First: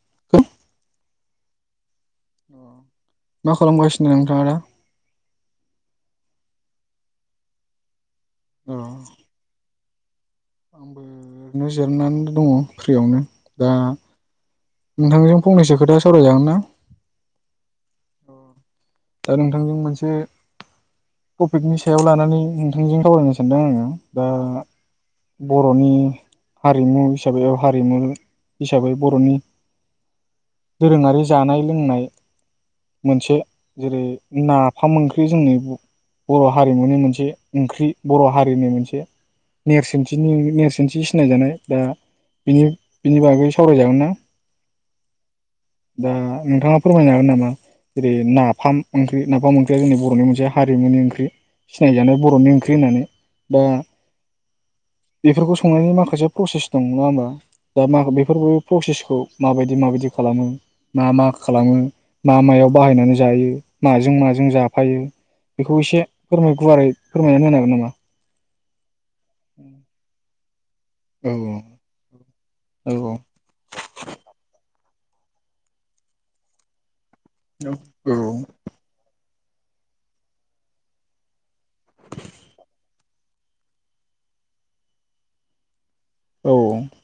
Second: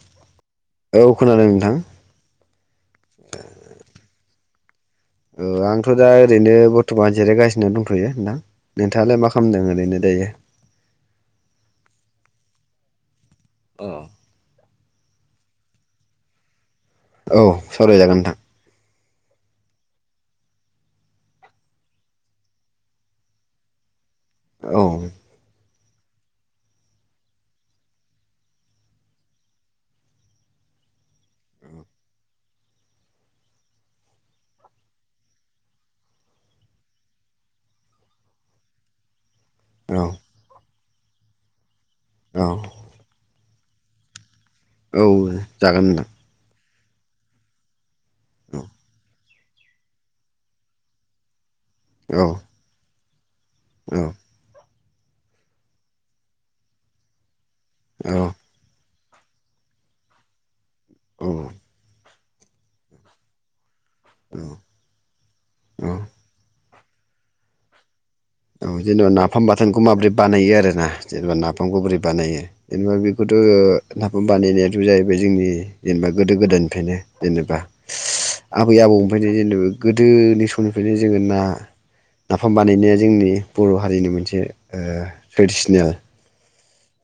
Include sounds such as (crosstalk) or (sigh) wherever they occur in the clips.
(unintelligible) औ खोनादों नोंथां। मा खालामगासिनो नोंथाङा दा? आंथ दा ओरैनो बर्थमान जिरायगासिनो दंथयो। नोंथां अ नोंथाङालाय मा खालामदों ओरैनो दायो आंबो ओरैनो जिरनानै दङ फ्रियावनो। दा अ नोंथांजों फंनैसो खोथा सावरायजागोन ना? औ सावराय जागोन नोंथां दा नोंथांजों मोनसे टपिकनि सायाव लानानै नोंथांजों सावरायनो सानदों आङो औ र'नि हारिमु हिसाबै हारिमु हिसाबै बर'नि दोरोङारि जानाय लोंनाय मोनसे जेरै नाफाम ओंख्रि जोंनि बर हारिमुनि मोनसे ओंख्रि बर' हारिनि मोनसे औ नेरसोनथिनि नेरसो खोनसे सिनायजानाय बा औ बिनि बिनि बागै सावराय जागोन ना? औ जागोन नोंथां दा नोंथाङा फोरमायनो हागोन नामा जेरै ना फाम ओंख्रि नाफाम ओंख्रिया जोंनि बरनि मोनसे हारिमुनि ओंख्रि सिनायजानाय औ बर'नि ओंख्रि होननानै दा औ बेफोरखौ संनायनि माखासे प्रसेस दं नङा होमबा दा मा बेफोरबो प्रसेस खौ माबायदि माबायदि खालामो मा औ मा खालामो मा मायाव बाहायनानै जायो माजों माजों जाफायो बेखौ औ एसे फोरमाय गुवारै फोरमायनानै होनो हागोन नामा? जेनेबा नाफाम बाथोनखौ माबोरै बानायो आरो ना जेनेबा हागोन नामा नाफामखौ बोरै बानायो औ जेनेबा बेखौथ नाफाम बानायनाया जु जाहैबाय जोंनि जेनेबा गोदो गोदायनिफ्रायनो जेनेबा आबै आबौनिफ्राय गोदोनि समनिफ्रायनो जोङो ना नाफाम बानायनाया जोंनि बर' हारिनि मोनसे ओ ट्रेडिसनेल औ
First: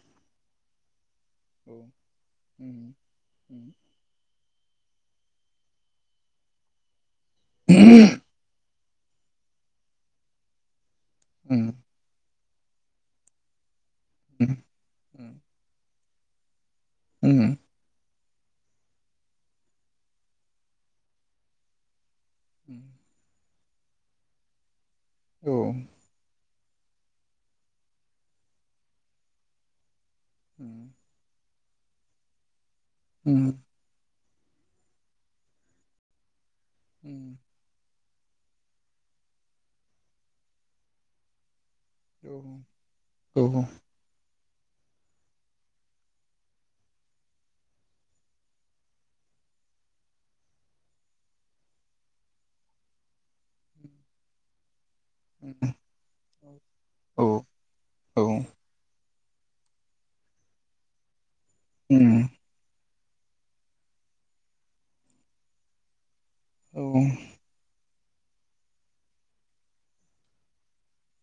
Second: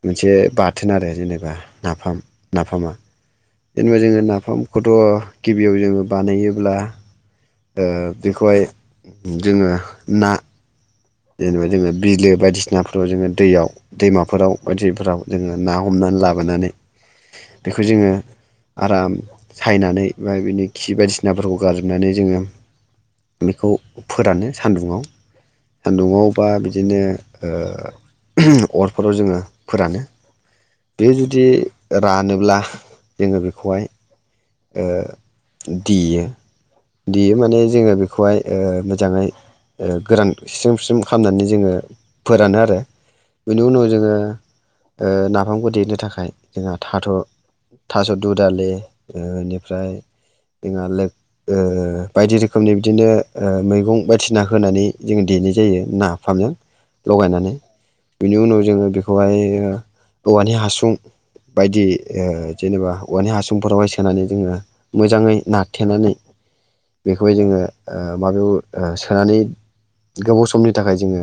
मोनसे बा थोन आरो जेनेबा नाफाम औ नाफामा औ जेनेबा जोङो ना फामखौथ' गिबियाव जोङो बानायोब्ला ओ बेखौहाय जोङो ना जेनेबा जेनेबा बिलो बायदिसि नाफोरखौ जोङो दैयाव दैमाफोराव बायदिफोराव जोङो ना हमनानै लाबोनानै बेखौ जोङो आराम सायनानै बा बिनि खि बायदिसिनाफोरखौ गारजोबनानै जोङो बेखौ फोरानो सान्दुङाव नआव बा बिदिनो ओ अरफोराव जोङो फोरानो बे जुदि रानोब्ला जोङो बेखौहाय ओ देयो। देयो माने जोङो बेखौ बेखौहाय ओ मोजाङै गोरान स्रेम स्रेम खामनानै जोङो फोरानो आरो बेनि उनाव जोङो ओ नाफामखौ देनो थाखाय जोंहा थाथ थास दुदालि ओ इनिफ्राय (unintelligible) बायदि रोखोमनि बिदिनो ओ मैगं बायदिसिना होनानै जों देनाय जायो नाफामजों लगायनानै बिनि उनाव जोङो बेखौ औवानि दङ औवानि हासुं बायदि ओ जेनेबा औवानि हासुंफोराव हाय सो सोनानै जोङो मोजाङै नाथेनानै बेखौहाय जोङो ओ माबायाव सोनानै गोबाव समनि थाखाय जोङो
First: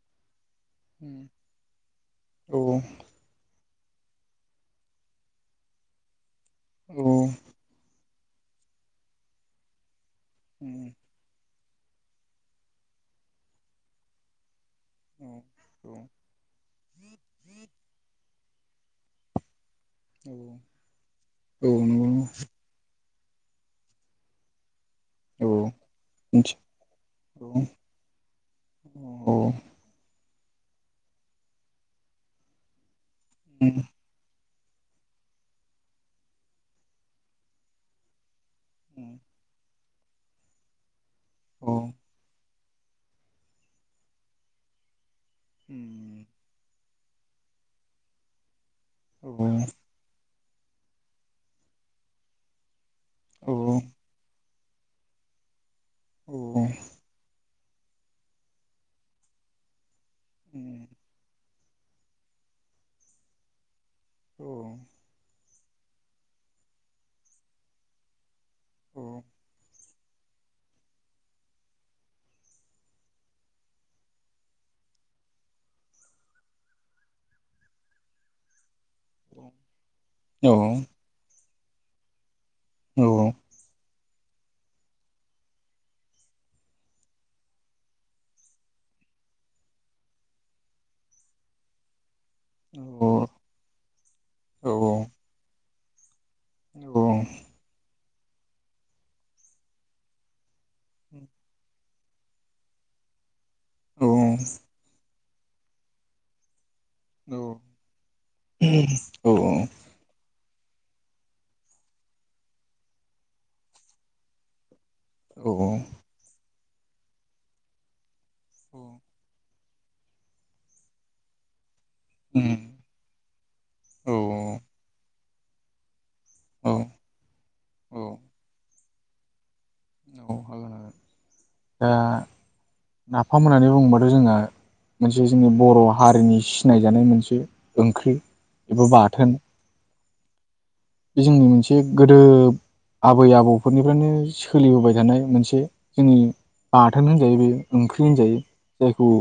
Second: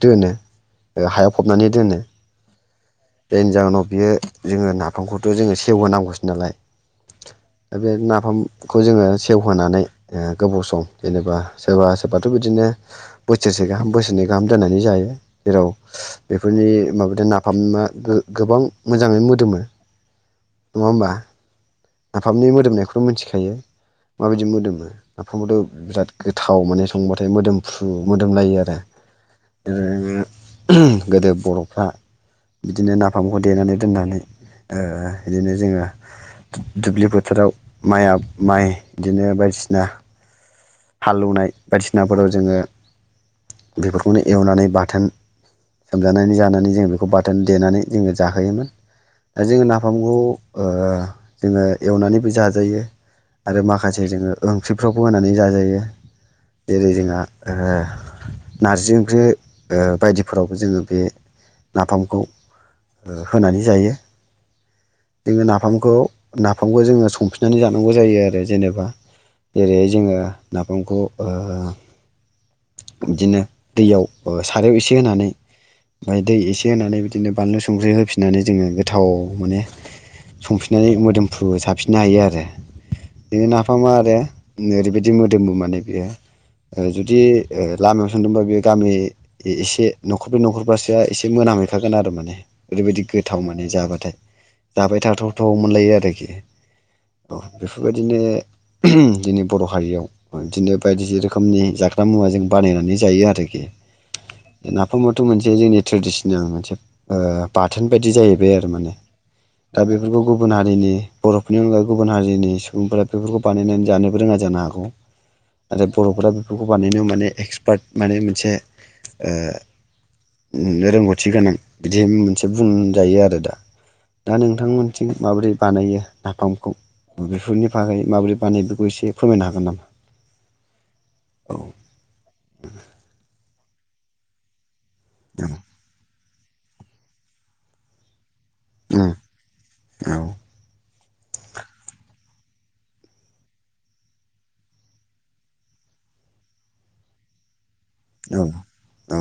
दोनो। हायाव फबनानै दोनो जायनि जाहोनाव बियो जोङो नाफामखौथ जोङो सेवहोनांगौसो नालाय। (unintelligible) फामखौ जोङो सेवहोनानै ओ गोबाव सम जेनेबा सोरबा सोरबाथ बिदिनो बोसोरसे गाहाम बोसोरनै गाहाम दोननानै जायो। जेराव बेफोरनि माबादि नाफामा ओ गोबां मोजाङै मोदोमो। नङा होमबा औ नाफामनि मोदोमनायखौ मिथिखायो माबायदि मोदोमो। नाफामाथ बिराद गोथाव माने संबाथाय मोदोमफ्रु मोदोमलायो आरो ओ गोदो बर'फोरा बिदिनो नाफ फामखौ देनानै दोननानै। ओ बिदिनो जोङो दुब्लि बोथोराव माइआब माइ बिदिनो बायदिसिना हाल एवनाय बायदिसिनाफोराव जोङो बेफोरखौनो एवनानै बाथोन सोमजानानै जानानै जों बाथोन देनानै जोनो जाहोयोमोन। दा जोङो नाफामखौ ओ जोङो एवनानैबो जाजायो। आरो माखासे जोङो। ओंख्रिफ्रावबो होनानै जाजायो। बे जेरै जोंहा ओ नारजि ओंख्रि ओ बायदिफोरावबो जोङो बे नाफामखौ ओ होनानै जायो। औ नाफामखौ नाफामखौ जोङो संफिननानै जानांगौ जायो आरो जेनेबा जेरै जोङो नाफामखौ ओ बिदिनो दैयाव ओ सारायाव एसे होनानै ओमफाय दै एसे होनानै बिदिनो बानलु संख्रि होफिननानै जोङो थाव माने संफिननानै मोदोम फु साफिननो हायो आरो बे नाफामा आरो नै ओरैबायदि मोदोमो माने बियो ओ जुदि ओ लामायाव थांदोंबा बेयो गामिनि एसे न'खर ब्रै नखरबासोआ एसे मोनामहैखागोन आरो माने ओरैबायदि गोथाव माने जाबाथाय जाबाय थाथावथाव मोनलायो आरोखि अ बेफोरबाय दिनो जोंनि बर' हारियाव बिदिनो बायदि रोखोमनि जाग्रा मुवाजों जों बानायनानै जायो आरो। औ नाफामा थ मोनसे जोंनि ट्रेडिसनेल मोनसे ओ औ बाथोन बायदि जाहैबाय आरो माने दा बेफोरखौ गुबु बुन हारिनि बर'फोरनि अनगायै गुबुन हारिनि सुबुंफोरा बेफोरखौ बानायनानै जानोबो रोङा जानो हागौ। औ आरो बर'फोरा बेखौ बानायनायाव माने एक्सपार्ट माने से ओ उम रोंगौथि गोनां बिदि मोनसे बुंजायो आरो दा औ दा नोंथांमोनथिं माबोरै बानायो नाफामखौ औ बेफोरनि बागै माबोरै बानायो बेखौ एसे फोरमायनो हागोन नामा? औ हागोन हागोन औ दा नाफाम होननानै बुङोबाथ' जोंना मोनसे जोंनि बर' हारिनि सिनायजानाय मोनसे ओंख्रि। एबा बाथोन। औ बे जोंनि मोनसे गोदो आबै आबौफोरनिफ्रायनो सोलिबोबाय थानाय मोनसे जोंनि बाथोन होनजायो बे। ओंख्रि औ होनजायो जायखौ औ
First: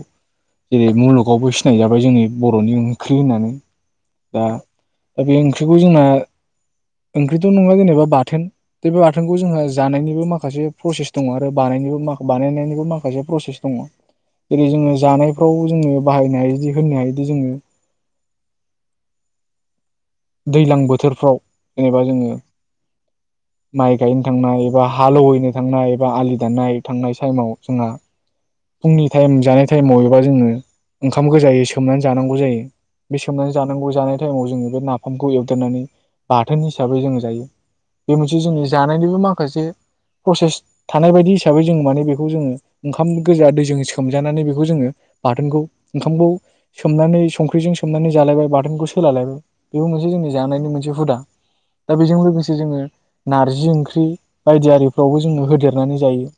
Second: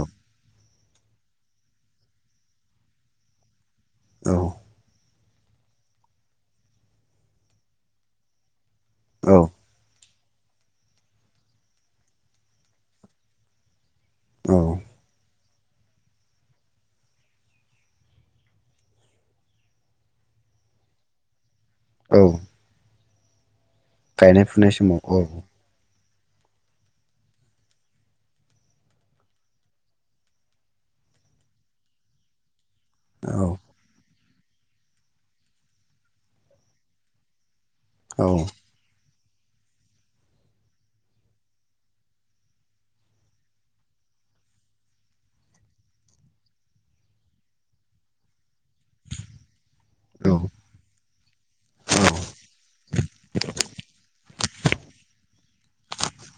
जेरै मुलुगावबो सिनाय जाबाय जोंनि बर'नि ओंख्रि होननानै औ दा दा बे ओंख्रिखौ जोंना ओंख्रिथ' नङा जेनोबा बाथोन। बे-बे औ बाथोनखौ जोंहा जानायनिबो मा खासे प्रसेस दङ आरो बानायनिबो-बानायनायनिबो माखासे प्रसेस दङ। औ जेरै जोङो जानाय खौ जोङो बाहायनायदि होनो हायोदि जोङो दैलां बोथोरफ्राव जेनोबा औ जोङो माइ गायनो गायनाय थांनाय फुनाय एबा समाव औ हालौैहैनो थांनाय एबा आलि दाननाय थांनाय टाइमाव जोंहा फुंनि टाइम जानाय टाइमाव एबा जोङो ओंखाम गोजायै सोमनानै जानांगौ जायो। बे औ सोमनानै जानांगौ जानाय टाइमाव जों बे ना फामखौ एवदेरनानै बाथोन हिसाबै जोङो जायो। बे औ मोनसे जोंनि जानायनिबो मा खासे प्रसेस थानाय बायदि हिसाबै जोङो माने बेखौ जोङो ओंखाम गोजा दैजों सोमजानानै बेखौ जोङो बाथोनखौ ओंखामखौ सोमनानै संख्रिजों सोमनानै जालायबाय बाथोनखौ सोलालायबाय बेबो मोनसे जोंनि औ जानायनि मोनसे हुदा दा बेजों लोगोसे जोङो नारजि ओंख्रि बायदि आरिफ्रावबो जोङो होदेरनानै जायो।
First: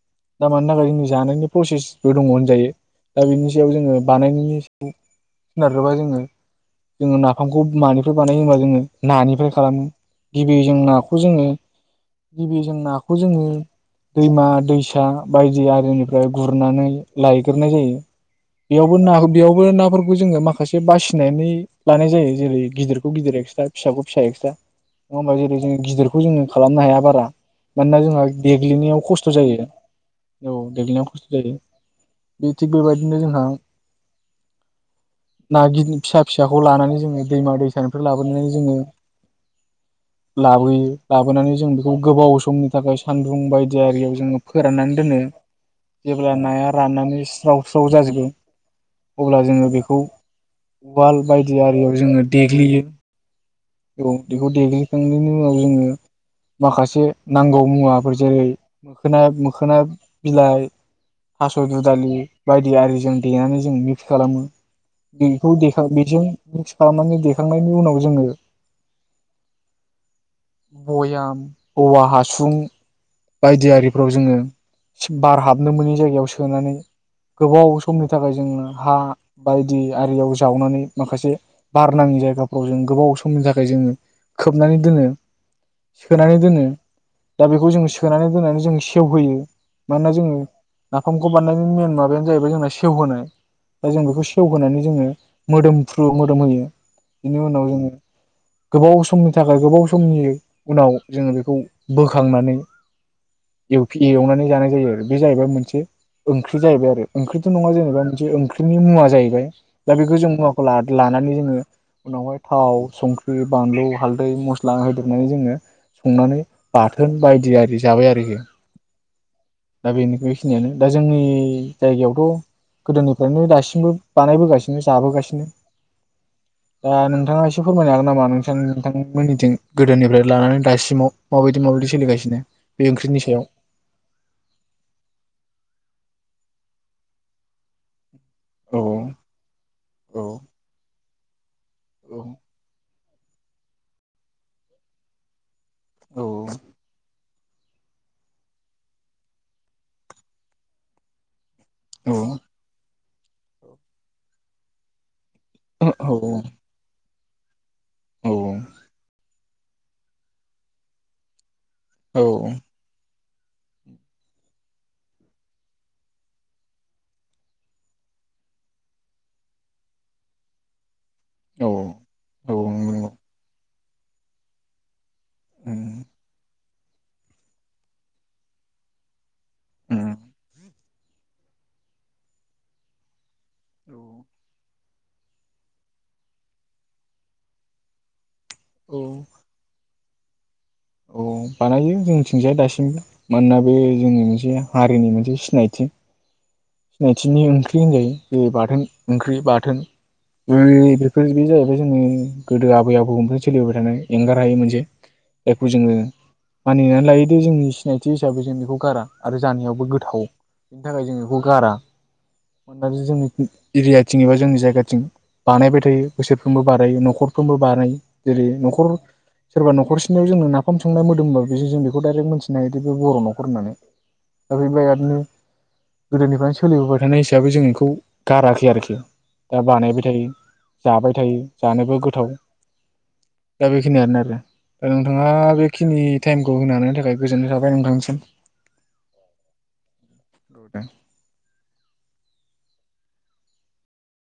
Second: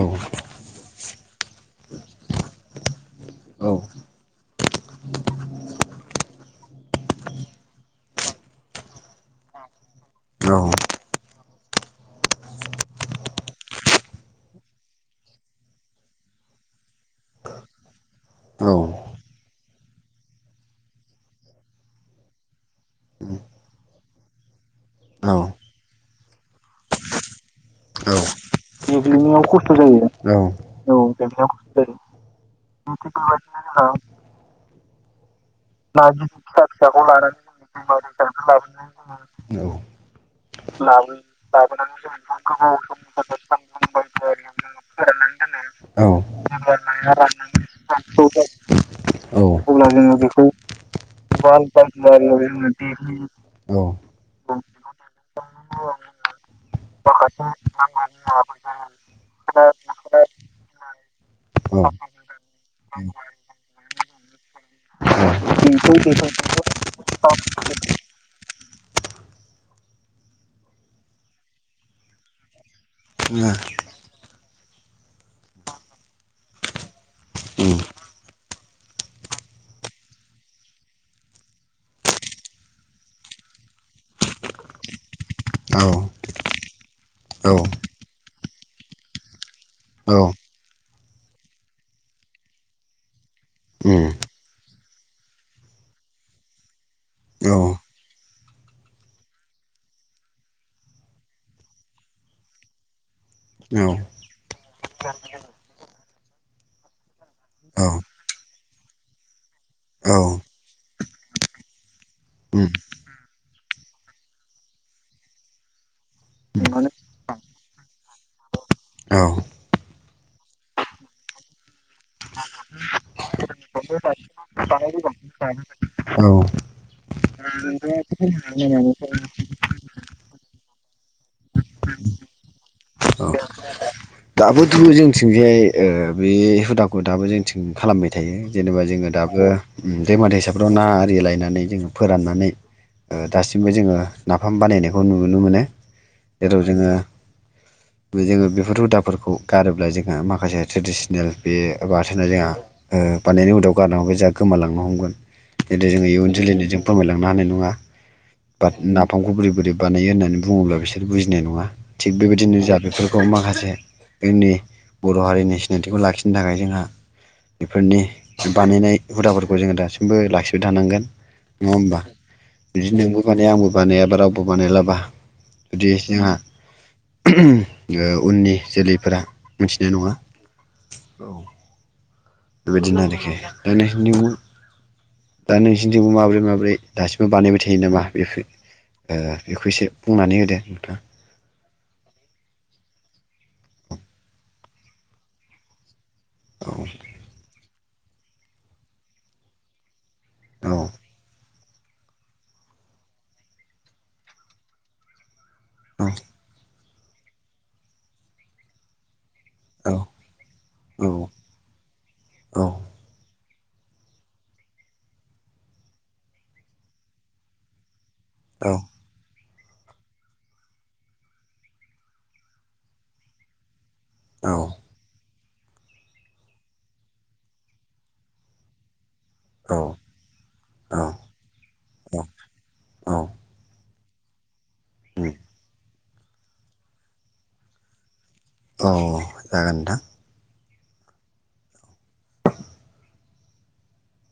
औ (unintelligible) जानायनि प्रसेसबो दङ होनजायो दा बिनि सायाव औ जोङो बानायनायनि सायाव सोनारोबा जोङो जोङो ना फामखौ मानिफ्राय बानायो होनबा जोङो नानिफ्राय खालामो। गिबि जों नाखौ जोङो गिबि जों नाखौ जोङो दैमा दैसा बायदि आरिनिफ्राय गुरनानै लायग्रोनाय जायो। बेयावबो नाखौ बेयाव बो नाफोरखौ जोङो माखासे बासिनानै लानाय जायो। जेरै गिदिरखौ गिदिर एक्सट्रा फिसाखौ फिसा एक्सट्रा नङा होमबा जेरै जों गिदिरखौ जोङो खालामनो हाया बारा मानोना जोंहा देग्लिनायाव खस्ट खस्थ जायो औ जायो बे थिग बेबाय दिनो जोंहा ना गिदि फिसा फिसाखौ लानानै जोङो दैमा दैसानिफ्राय लाबो। थांनानै जोङो। औ लाबोयो लाबोनानै जों बेखौ गोबाव समनि थाखाय सान्दुं बायदि आरियाव जोङो फोराननानै दोनो जेब्ला नाया राननानै स्राव स्राव जाजोबो (unintelligible) अब्ला जोङो बेखौ उवाल बाय दि आरियाव जोङो ओ देग्लियो देग्लि औ बेखौ देग्लिखांनायनि उनाव जोङो माखासे नांगौ मुवाफोर जेरै मोखोना मोखोना बिलाइ थास दुदालि बायदि आरिजों देनानै जों मिक्स खालामो बेखौ देखां बेजों मिक्स खालामनानै। देखांनायनि उनाव जोङो बयाम औवा हासुं औ बायदि आरिफ्राव जोङो बार हाबनो मोनै जायगायाव सोनानै औ गोबाव समनि थाखाय जोङो हा बायदि आरियाव जावनानै माखासे बार नाङि जायगाफ्राव जों गोबाव समनि थाखाय जोङो खोबनानै दोनो औ उम औ सोनानै दोनो दा बेखौ जोङो सो सोनानै दोननानै जों सेवहोयो मानोना जोङो नाफामखौ बारनायनि मेन माबायानो जाहैबाय जोंना सेवहोनाय दा जों बेखौ सेवहोनानै जोङो मोदोमफ्रु मोदोम होयो बेनि उनाव जोङो गोबाव समनि थाखाय गोबाव समनि उनाव जोङो बेखौ बोखांनानै। एवफि एवनानै जानाय जायो आरो बे जाहैबाय मोनसे ओंख्रि जाहैबाय आरो ओंख्रिथ नङा जेनेबा मोनसे ओंख्रिनि मुवा जाहैबाय दा बे गोजौ मुवाखौ ला लानानै जोङो उनावहाय उम थाव संख्रि बानलु हाल्दै मस्ला होदेबनानै जोङो संनानै बाथोन बायदि आरि जाबाय आरोखि औ दा बेनि बेखिनियानो दा जोंनि जायगायावथ गोदोनिफ्रायनो दासिमबो बानायबोगासिनो जाबोगासिनो औ दा नोंथाङा एसे फोरमायनो हागोन नामा नों नोंथांमोननिथिं गोदोनिफ्राय लानानै दासिमाव माबायदि माबायदि सोलिगासिनो। बे ओंख्रिनि सायाव। दाबोदुं जोंथिंजाय ओ बे हुदाखौ दाबो जोंथिं खालामबाय। थायो औ जेनेबा जोङो दाबो ओम औ दैमा दैसाफ्राव ना आरि लायनानै जोङो औ फोराननानै। ओ दासिमबो जोङो नाफाम बानायनायखौ नुनो मोनो। औ जेराव जोङो। जोङो बेफोर हुदाब फोरखौ गारोब्ला जोंहा माखासे ट्रेडिसिनेल। बे बाथोना जोहा। ओ बानायनाय हुदाखौ गारना (unintelligible) जोहा गोमालांनो हमगोन। इदि जों इयुन जोलै जों फोरमायला मानो नङा। बा नाफामखौ बोरै बोरै बानायो होननानै बुङोब्ला बिसोर बुजिनाय नङा। थिग औ बेबायदिनो जा बेफोर। खौ माखासे। इनि बर' हारिनि सिनायथिखौ लाखिनो थाखाय जोंहा बेफोरनि बानायनाय हुदाफोरखौ जोङो दासिमबो लाखिबाय थानांगोन। नङा ओमबा नंगौ उम औ बिदि नोंबो माने आंबो। बानायाबा रावबो बानायलाबा जुदि जोंहा ओम ओ उननि। जोलैफोरा मिथिनाय नङा औ बेबायदिनो आरोखि। (unintelligible) दा नोंसिनिथिंबो माबोरै माबोरै दासिमबो बानायबाय थायो नामा (unintelligible) ओ बेखौ एसे। बुंनानै होदो। नोंथां औ बानायो जोंथिंजाय दासिमबो मानोना बे जोंनि मोनसे हारिनि मोनसे सिनायथि। औ सिनायथिनि ओंख्रि होनजायो जेरै बाथोन ओंख्रि बाथोन। (unintelligible) औ बे जोंनि गोदो आबै आबौमोनफ्राय सोलिबोबाय थानाय एंगार हायै मोनसे। बेखौ जोङो मानिनानै लायोदो जोंनि सिनायथि हिसाबै जों बेखौ गारा। आरो जानायावबो औ गोथाव बेनि थाखाय औ औ जोङो बेखौ गारा औ मोनोना जोंनि एरियाथिं एबा जोंनि जायगाथिं बानायबाय थायो बोसोरफ्रोमबो बानायो नखरफ्रोमबो बानायो। जेरै औ नखर सोरबा नखर सिनियाव जोङो नाफाम संनाय मोदोमबाबो जों बेखौ डाइरेक्ट मोनथिनो हायो बे बर' नखर होननानै। औ दा बेनिफ्राय आरो गोदोनिफ्रायनो सोलिबोबाय थानाय हिसाबै जों बेखौ गाराखै आरोखि। दा बानायबाय थायो, औ जाबाय थायो, जानोबो गोथाव औ दा बे (unintelligible) ओ नोंथाङा बेखिनि टाइमखौ होनो हानायनि थाखाय गोजोननाय थाबाय नोंथांसिम। अह जागोन नोंथां। (inaudible)